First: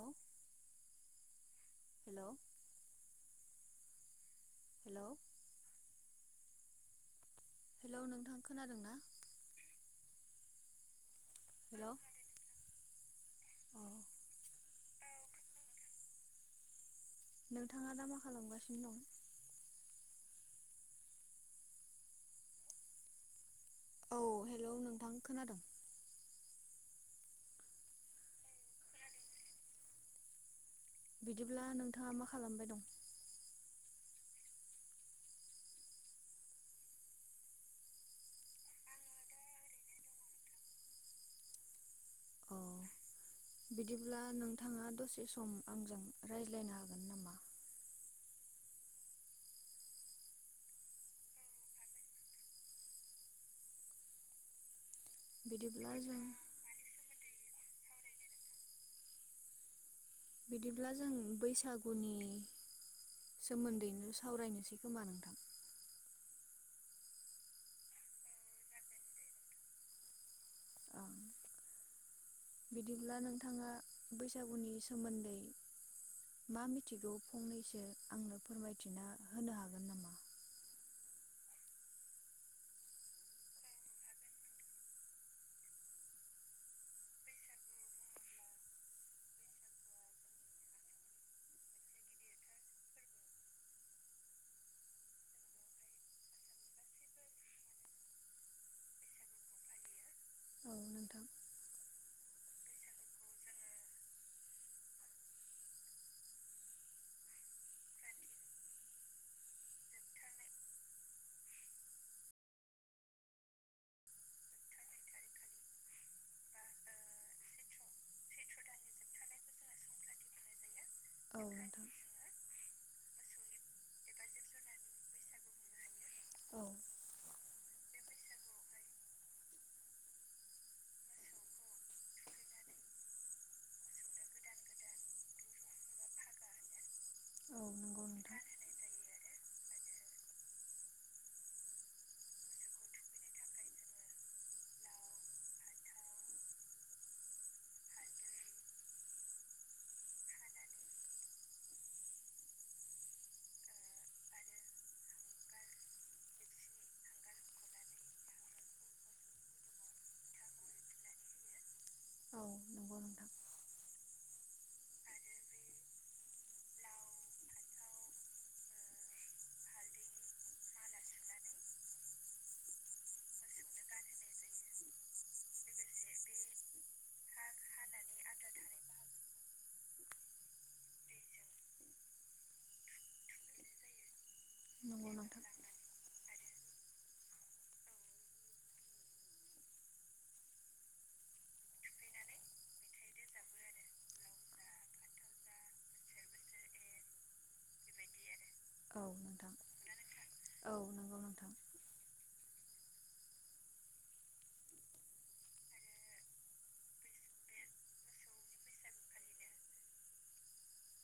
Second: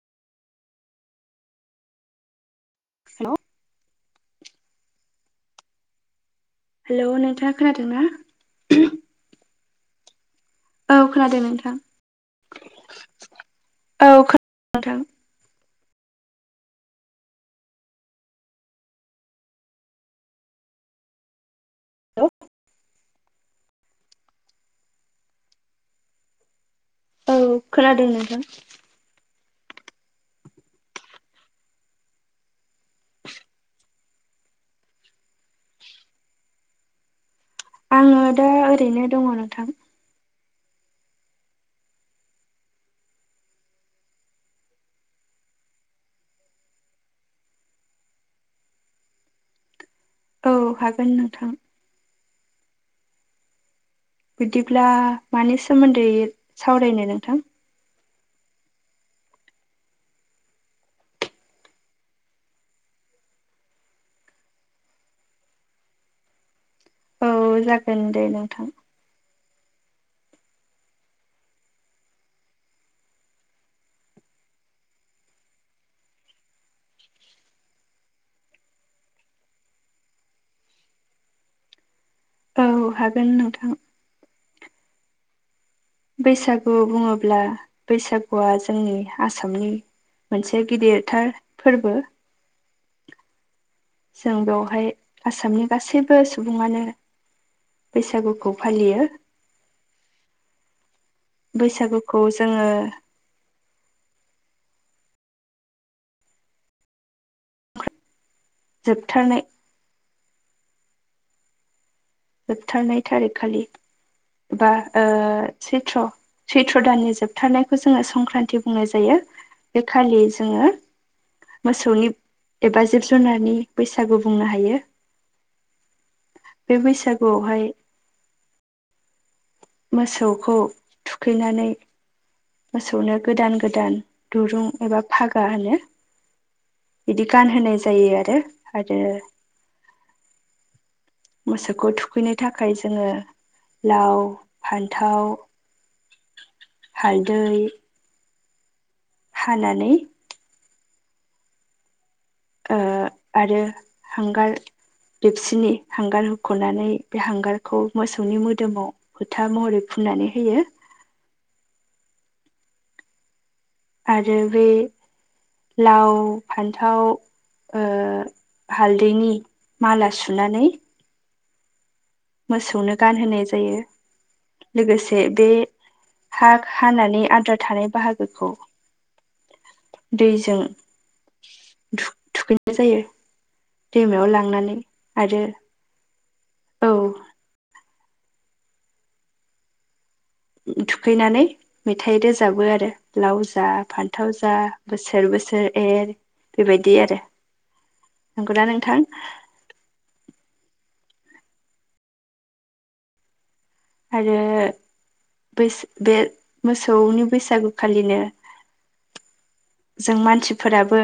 Hello hello hello hello hello नोंथां hello नोंथां खोनादों ना? औ खोनादों नोंथां हेलौ अ औ खोनादों नोंथां। नोंथाङा दा मा खालामगासिनो दं? हेलौ औ हेलौ नोंथां खोनादों। औ खोनादों नोंथां। बिदिब्ला नोंथाङा मा खालामबाय दं? [inaudible] आङो दा ओरैनो दङ नोंथां। अ बिदिब्ला नोंथाङा दसे सम आंजों रायज्लायनो हागोन नामा? औ हागोन नोंथां। बिदिब्ला मानि बिदिब्ला सोमोन्दै जों सावरायनो नोंथां? बिदिब्ला जों बैसागुनि सोमोन्दैनो सावरायनोसै खोमा नोंथां। औ जागोन दे नोंथां। ओ बिदिब्ला नोंथाङा बैसागुनि सोमोन्दै मा मिथिगौ फंनैसो आंनो फोरमायथिना होनो हागोन नामा? औ हागोन नोंथां। बैसागु बुङोब्ला बैसागुआ जोंनि आसामनि मोनसे गिदिरथार फोरबो। [inaudible] जों बेवहाय आसामनि गासैबो सुबुङानो बैसागुखौ फालियो। औ नोंथां। बैसागुखौ जोङो जोबथारनाय जोबथारनाय थारिखखालि बा ओ सैथ्र' सैथ्र' दाननि जोबथारनायखौ जोङो संक्रान्ति बुंनाय जायो बे खालि जोङो औ मोसौनि नोंथां एबा जिब जुनारनि बैसागु बुंनो हायो औ बे बैस गुआव हाय मोसौखौ थुखैनानै मोसौनो गोदान गोदान दुरुं एबा फागा होनो बिदि गानहोनाय नंगौ जायो आरो नोंथां आरो मोसौखौ थुखैनो थाखाय जोङो लाव फान्थाव हालदै हानानै ओ आरो हांगार दिबसिनि हांगार होखु'नानै बे हांगारखौ मोसौनि मोदोमाव फोथा महरै फुननानै होयो। औ नंगौ नोंथां। आरो बे लाव फान्थाव ओ हालदैनि माला सुनानै मोसौनो गानहोनाय जायो लोगोसे बे [unintelligible] खानानै आद्रा थानाय बाहागोखौ दैजों थुख-थुखैनाय जायो दैमायाव लांनानै। नंगौ आरो नोंथां। औ थुखैनानै मेथाइ रोजाबो आरो लाव जा फान्थाव जा बोसोर बोसोर एर बेबायदि आरो नंगौना नों औ नोंथां औ नंगौ नोंथां। आरो बैस बे मोसौनि बैसागुखालिनो जों मानसिफोराबो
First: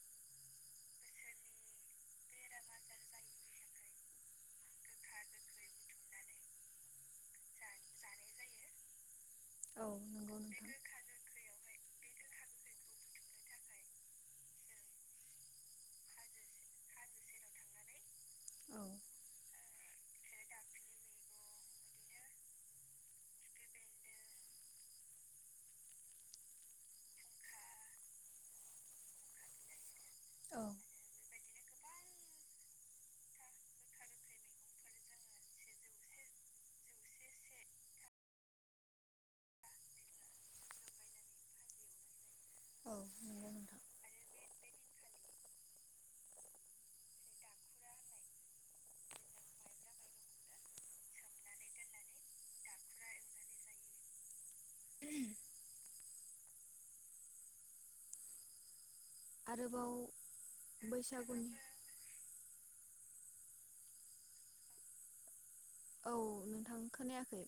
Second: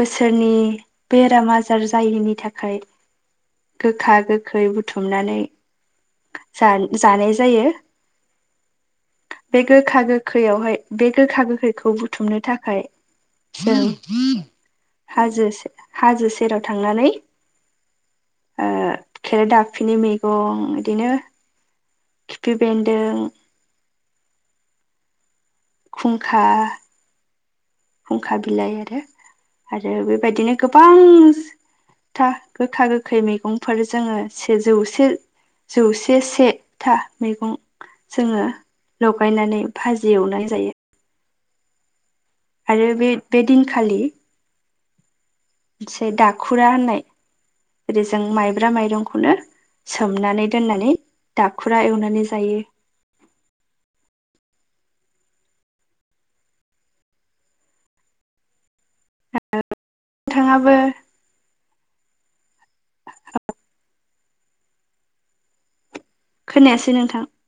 बोसोरनि बेराम आजार जायैनि थाखाय गोखा गोखै बुथुमनानै जान-जानाय जायो बे औ गोखा नंगौ नोंथां गोखैयावहाय बे गोखा गोखैखौ बुथुमनो थाखाय जों हाजो से हाजो सेराव थांनानै ओ औ खेराइ दाफिनि मैगं बिदिनो खिफि बेेन्दों खुंखा खुंखा बिलाइ आरो आरो बेबायदिनो औ गोबां था गोखा गोखै मैगंफोर जोङो सेजौ से जौसे सेथा मैगं जोङो लगायनानै भाजि एवनाय जायो। आरो औ बे बे नंगौ नोंथां दिनखालि मोनसे दाखुरा होननाय ओरै जों माइब्रा माइरंखौनो सोमनानै दोननानै दाखुरा एवनानै जायो। [inaudible] आरोबाव नोंथाङाबो बैसागुनि औ नोंथां खोनायाखै?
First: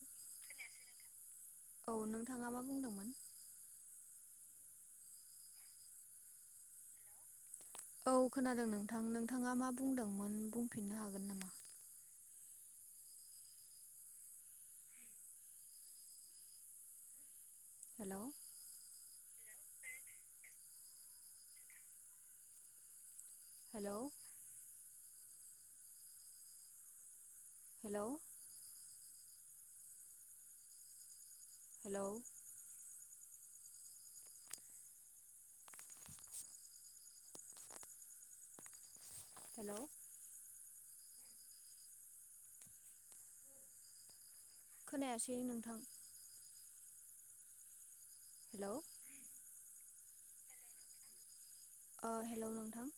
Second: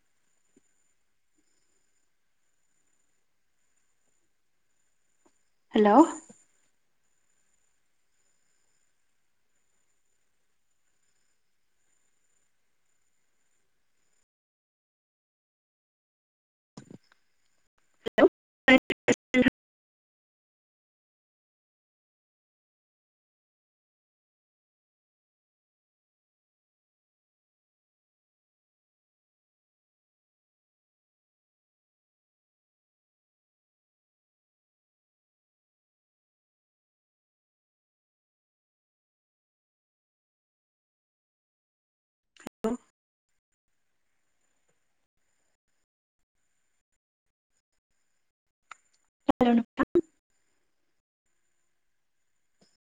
औ नोंथाङा मा बुंदोंमोन? हेल' औ खोनादों नोंथां। नोंथाङा मा बुंदोंमोन बुंफिननो हागोन नामा? हेल' ब [unintelligible] हेल' हेल' हेल' हेल' खोनायासै नोंथां। हेल' हेल नोंथां। अ हेल' नोंथां।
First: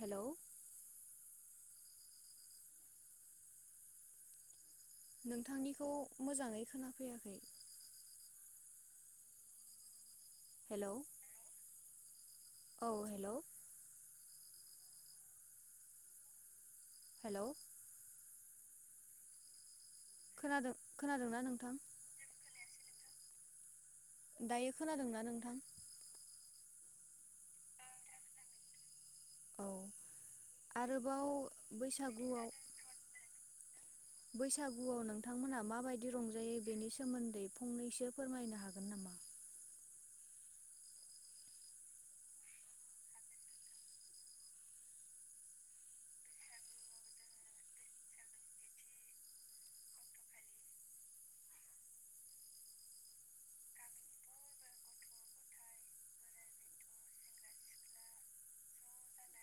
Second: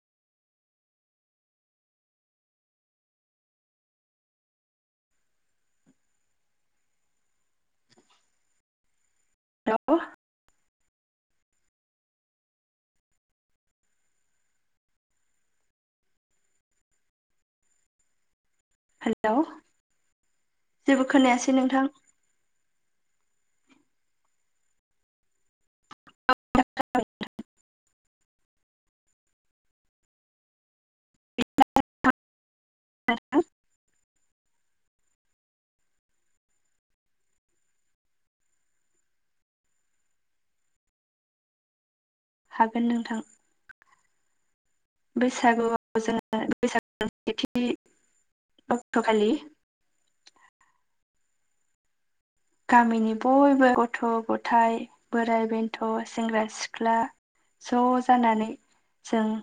हेल' नोंथांनिखौ मोजाङै खोनाफैयाखै। हेल' हेल' औ हेल' हेल' हेल' खोनादों जेबो खोनादोंना खोनायासै नोंथां। दायो खोनादोंना नोंथां? औ आरोबाव बैसागुआव ह [unintelligible] बैसागुआव नोंथांमोनहा माबायदि रंजायो बेनि सोमोन्दै फंनैसो फोरमायनो हागोन नामा? हागोन नोंथां। बैसागुआव जोङो बैसागु सेथि अक्ट'खालि गामिनि बयबो गथ' गथायाइ बोराइ बेन्थ' सेंग्रा सिख्ला ज' जानानै जों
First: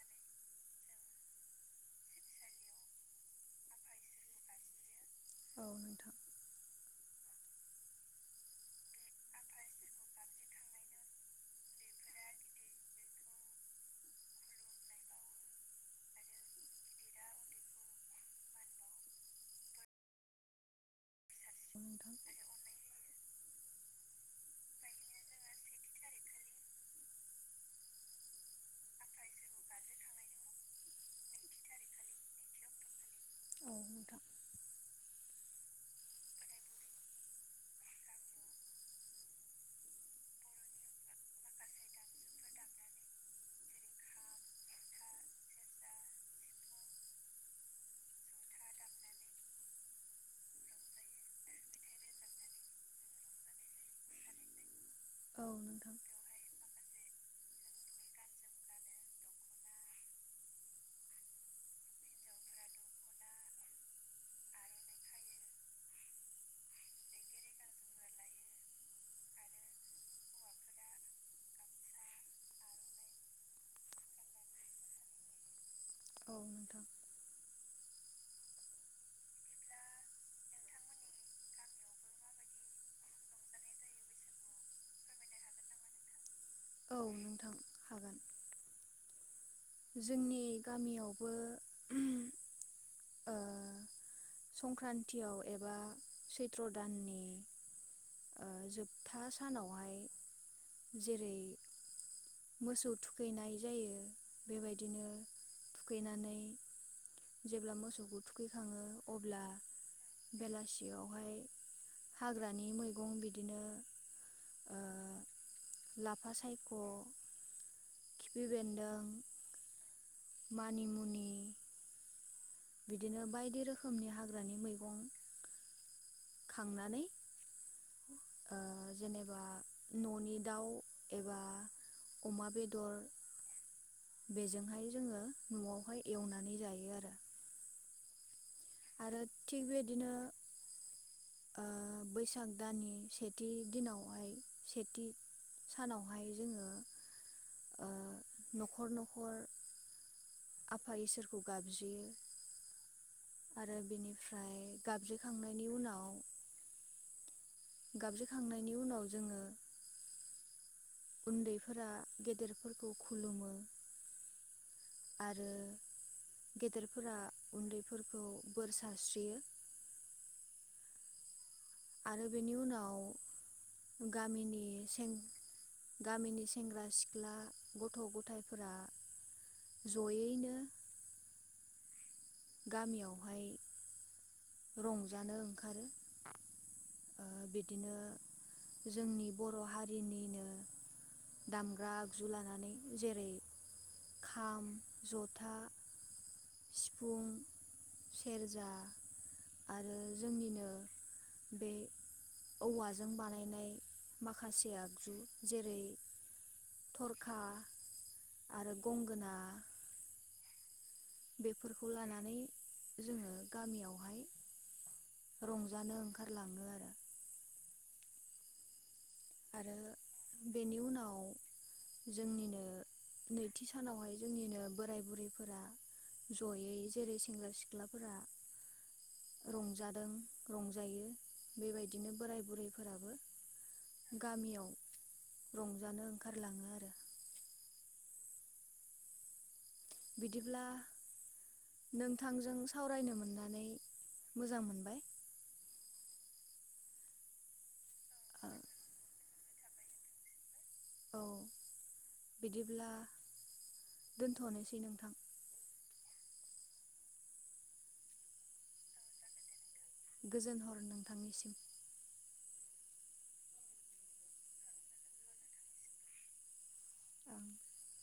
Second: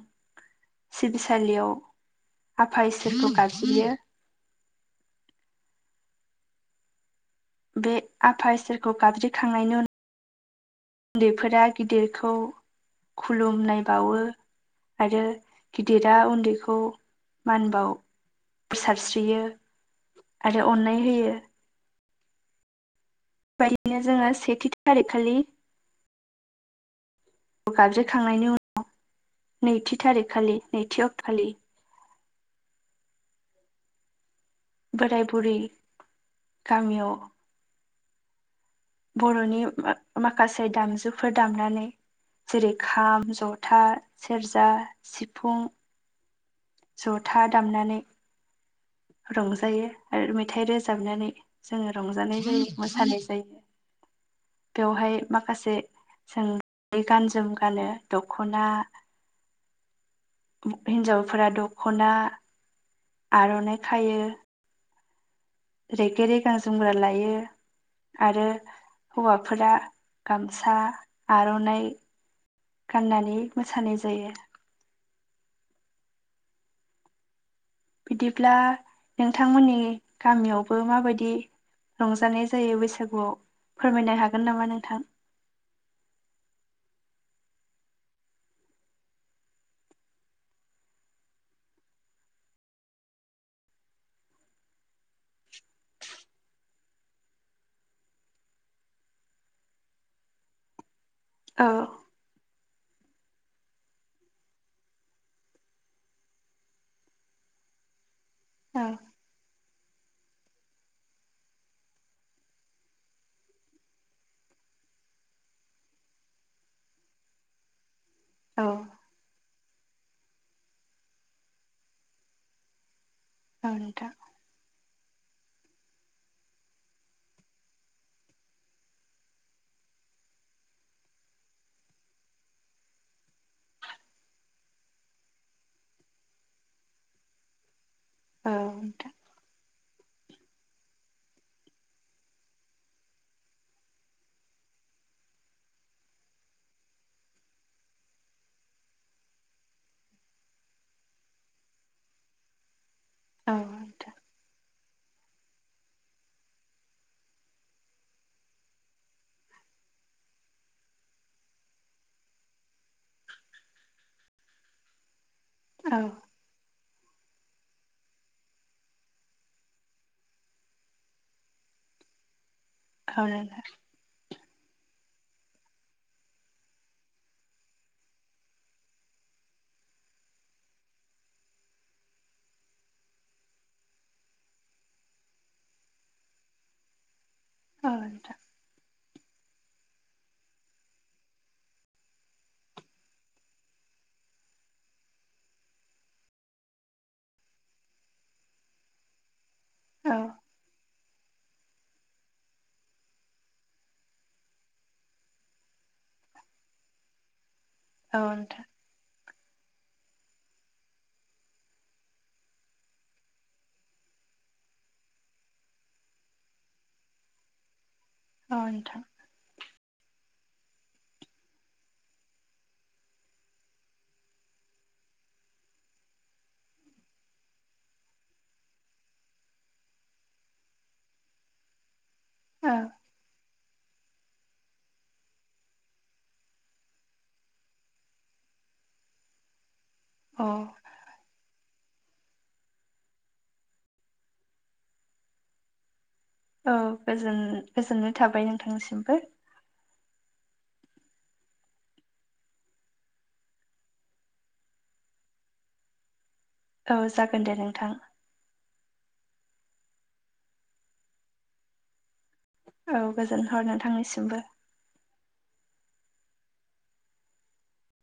सिबिसालियाव आफा इसोरखौ गाब्ज्रियो। औ नोंथां बे आफा इसोरखौ गाबज्रिखांनायनि उना उन्दैफोरा गिदिरखौ खुलुमनाय बावो। आरो गिदिरा उन्दैखौ मान बाव सारस्रियो आरो अन्नाय होयो। उथां [unintelligible] बेबायदिनो जोङो सेथि थारिखखालि गाबज्रिखांनायनि उनाव नैथि थारिखखालि नैथि अक्ट' खालि औ नोंथां बोराय बुरै गामियाव बर'नि माखासे दामजुफोर दामनानै जेरै खाम जथा सेरजा सिफुं जथा दामनानै रंजायो आरो मेथाइ रोजाबनानै जोङो रंजानाय जायो मोसानाय जायो। बेवहाय औ माखासे नोंथां सों गान जोम गानो दख'ना हिनजावफोरा दख'ना आर'नाइ खायो रेगे रेगां जोमग्रा लायो आरो हौवाफोरा गामसा आर'नाइ गाननानै मोसानाय जायो। औ नोंथां। बिदिब्ला नोंथांमोननि गामियावबो माबायदि रंजानाय जायो बैसागुआव फोरमायनो हागोन नामा नोंथां? औ नोंथां हागोन। जोंनि गामियावबो ओ संक्रान्तियाव एबा सैथ्र' दाननि ओ जोबथा सानावहाय जेरै औ मोसौ थुखैनाय जायो बेबायदिनो थुखैनानै जेब्ला मोसौखौ थुखैखाङो औ अब्ला बेलासियावहाय हाग्रानि मैगं बिदिनो ओ लाफा सायख', खिफि औ बेन्दों मानिमुनि बिदिनो बायदि औ रोखोमनि नोंथां हा ग्रानि मैगं खांनानै ओ जेनेबा न'नि दाउ एबा अमा बेदर बेजोंहाय जोंङो न'आवहाय एवनानै जायो आरो। आ। आरो थिग बेबायदिनो ओ बैसाग दान सेथि दिनावहाय सेथि सानावहाय जोंङो ओ न'खर न'खर आफा इसोरखौ गाबज्रियो औ आरो नोंथां बिनिफ्राय गाबज्रिखांनायनि उनाव गाबज्रिखांनायनि उनाव जोंङो उन्दैफोरा गेदेरफोरखौ खुलुमो। आरो औ। गेदेरफोरा उन्दैफोरखौ बोर सारस्रियो। आरो बेनि उनाव औ नोंथां गामिनि सें गामिनि सेंग्रा सिख्ला गथ' गथायफोरा जयैनो गामियावहाय रंजानो ओंखारो ओ बिदिनो औ नोंथां जोंनि बर' हारिनिनो दामग्रा आगजु लानानै जेरै खाम, जथा सिफुं, सेरजा आरो औ जोंनिनो बे औवाजों बानायनाय माखासे आगजु जेरै थरखा औ नोंथां आरो गंगोना। बेफोरखौ लानानै जोंङो गामियावहाय रंजानो ओंखारलाङो आरो। ओ नोंथां। आरो बेनि उनाव जोंनिनो नैथि सानावहाय जोंनिनो बोराय बुरैफोरा जयै जेरै सेंग्रा सिख्लाफोरा रंजादों रंजायो बेबायदिनो बोराय औ बुरैफोराबो गामियाव रंजानो ओंखारलाङो आरो। औ बिदिब्ला नोंथांजों सावरायनो मोननानै मोजां मोनबाय। औ गोजोन गोजोननाय थाबाय नोंथांनि सिमबो। औ बिदिब्ला दोनथ'नोसै नोंथां। औ जागोन दे नोंथां। गोजोन हर नोंथांनिसिम। औ गोजोन हर नोंथांनिसिमबो। औ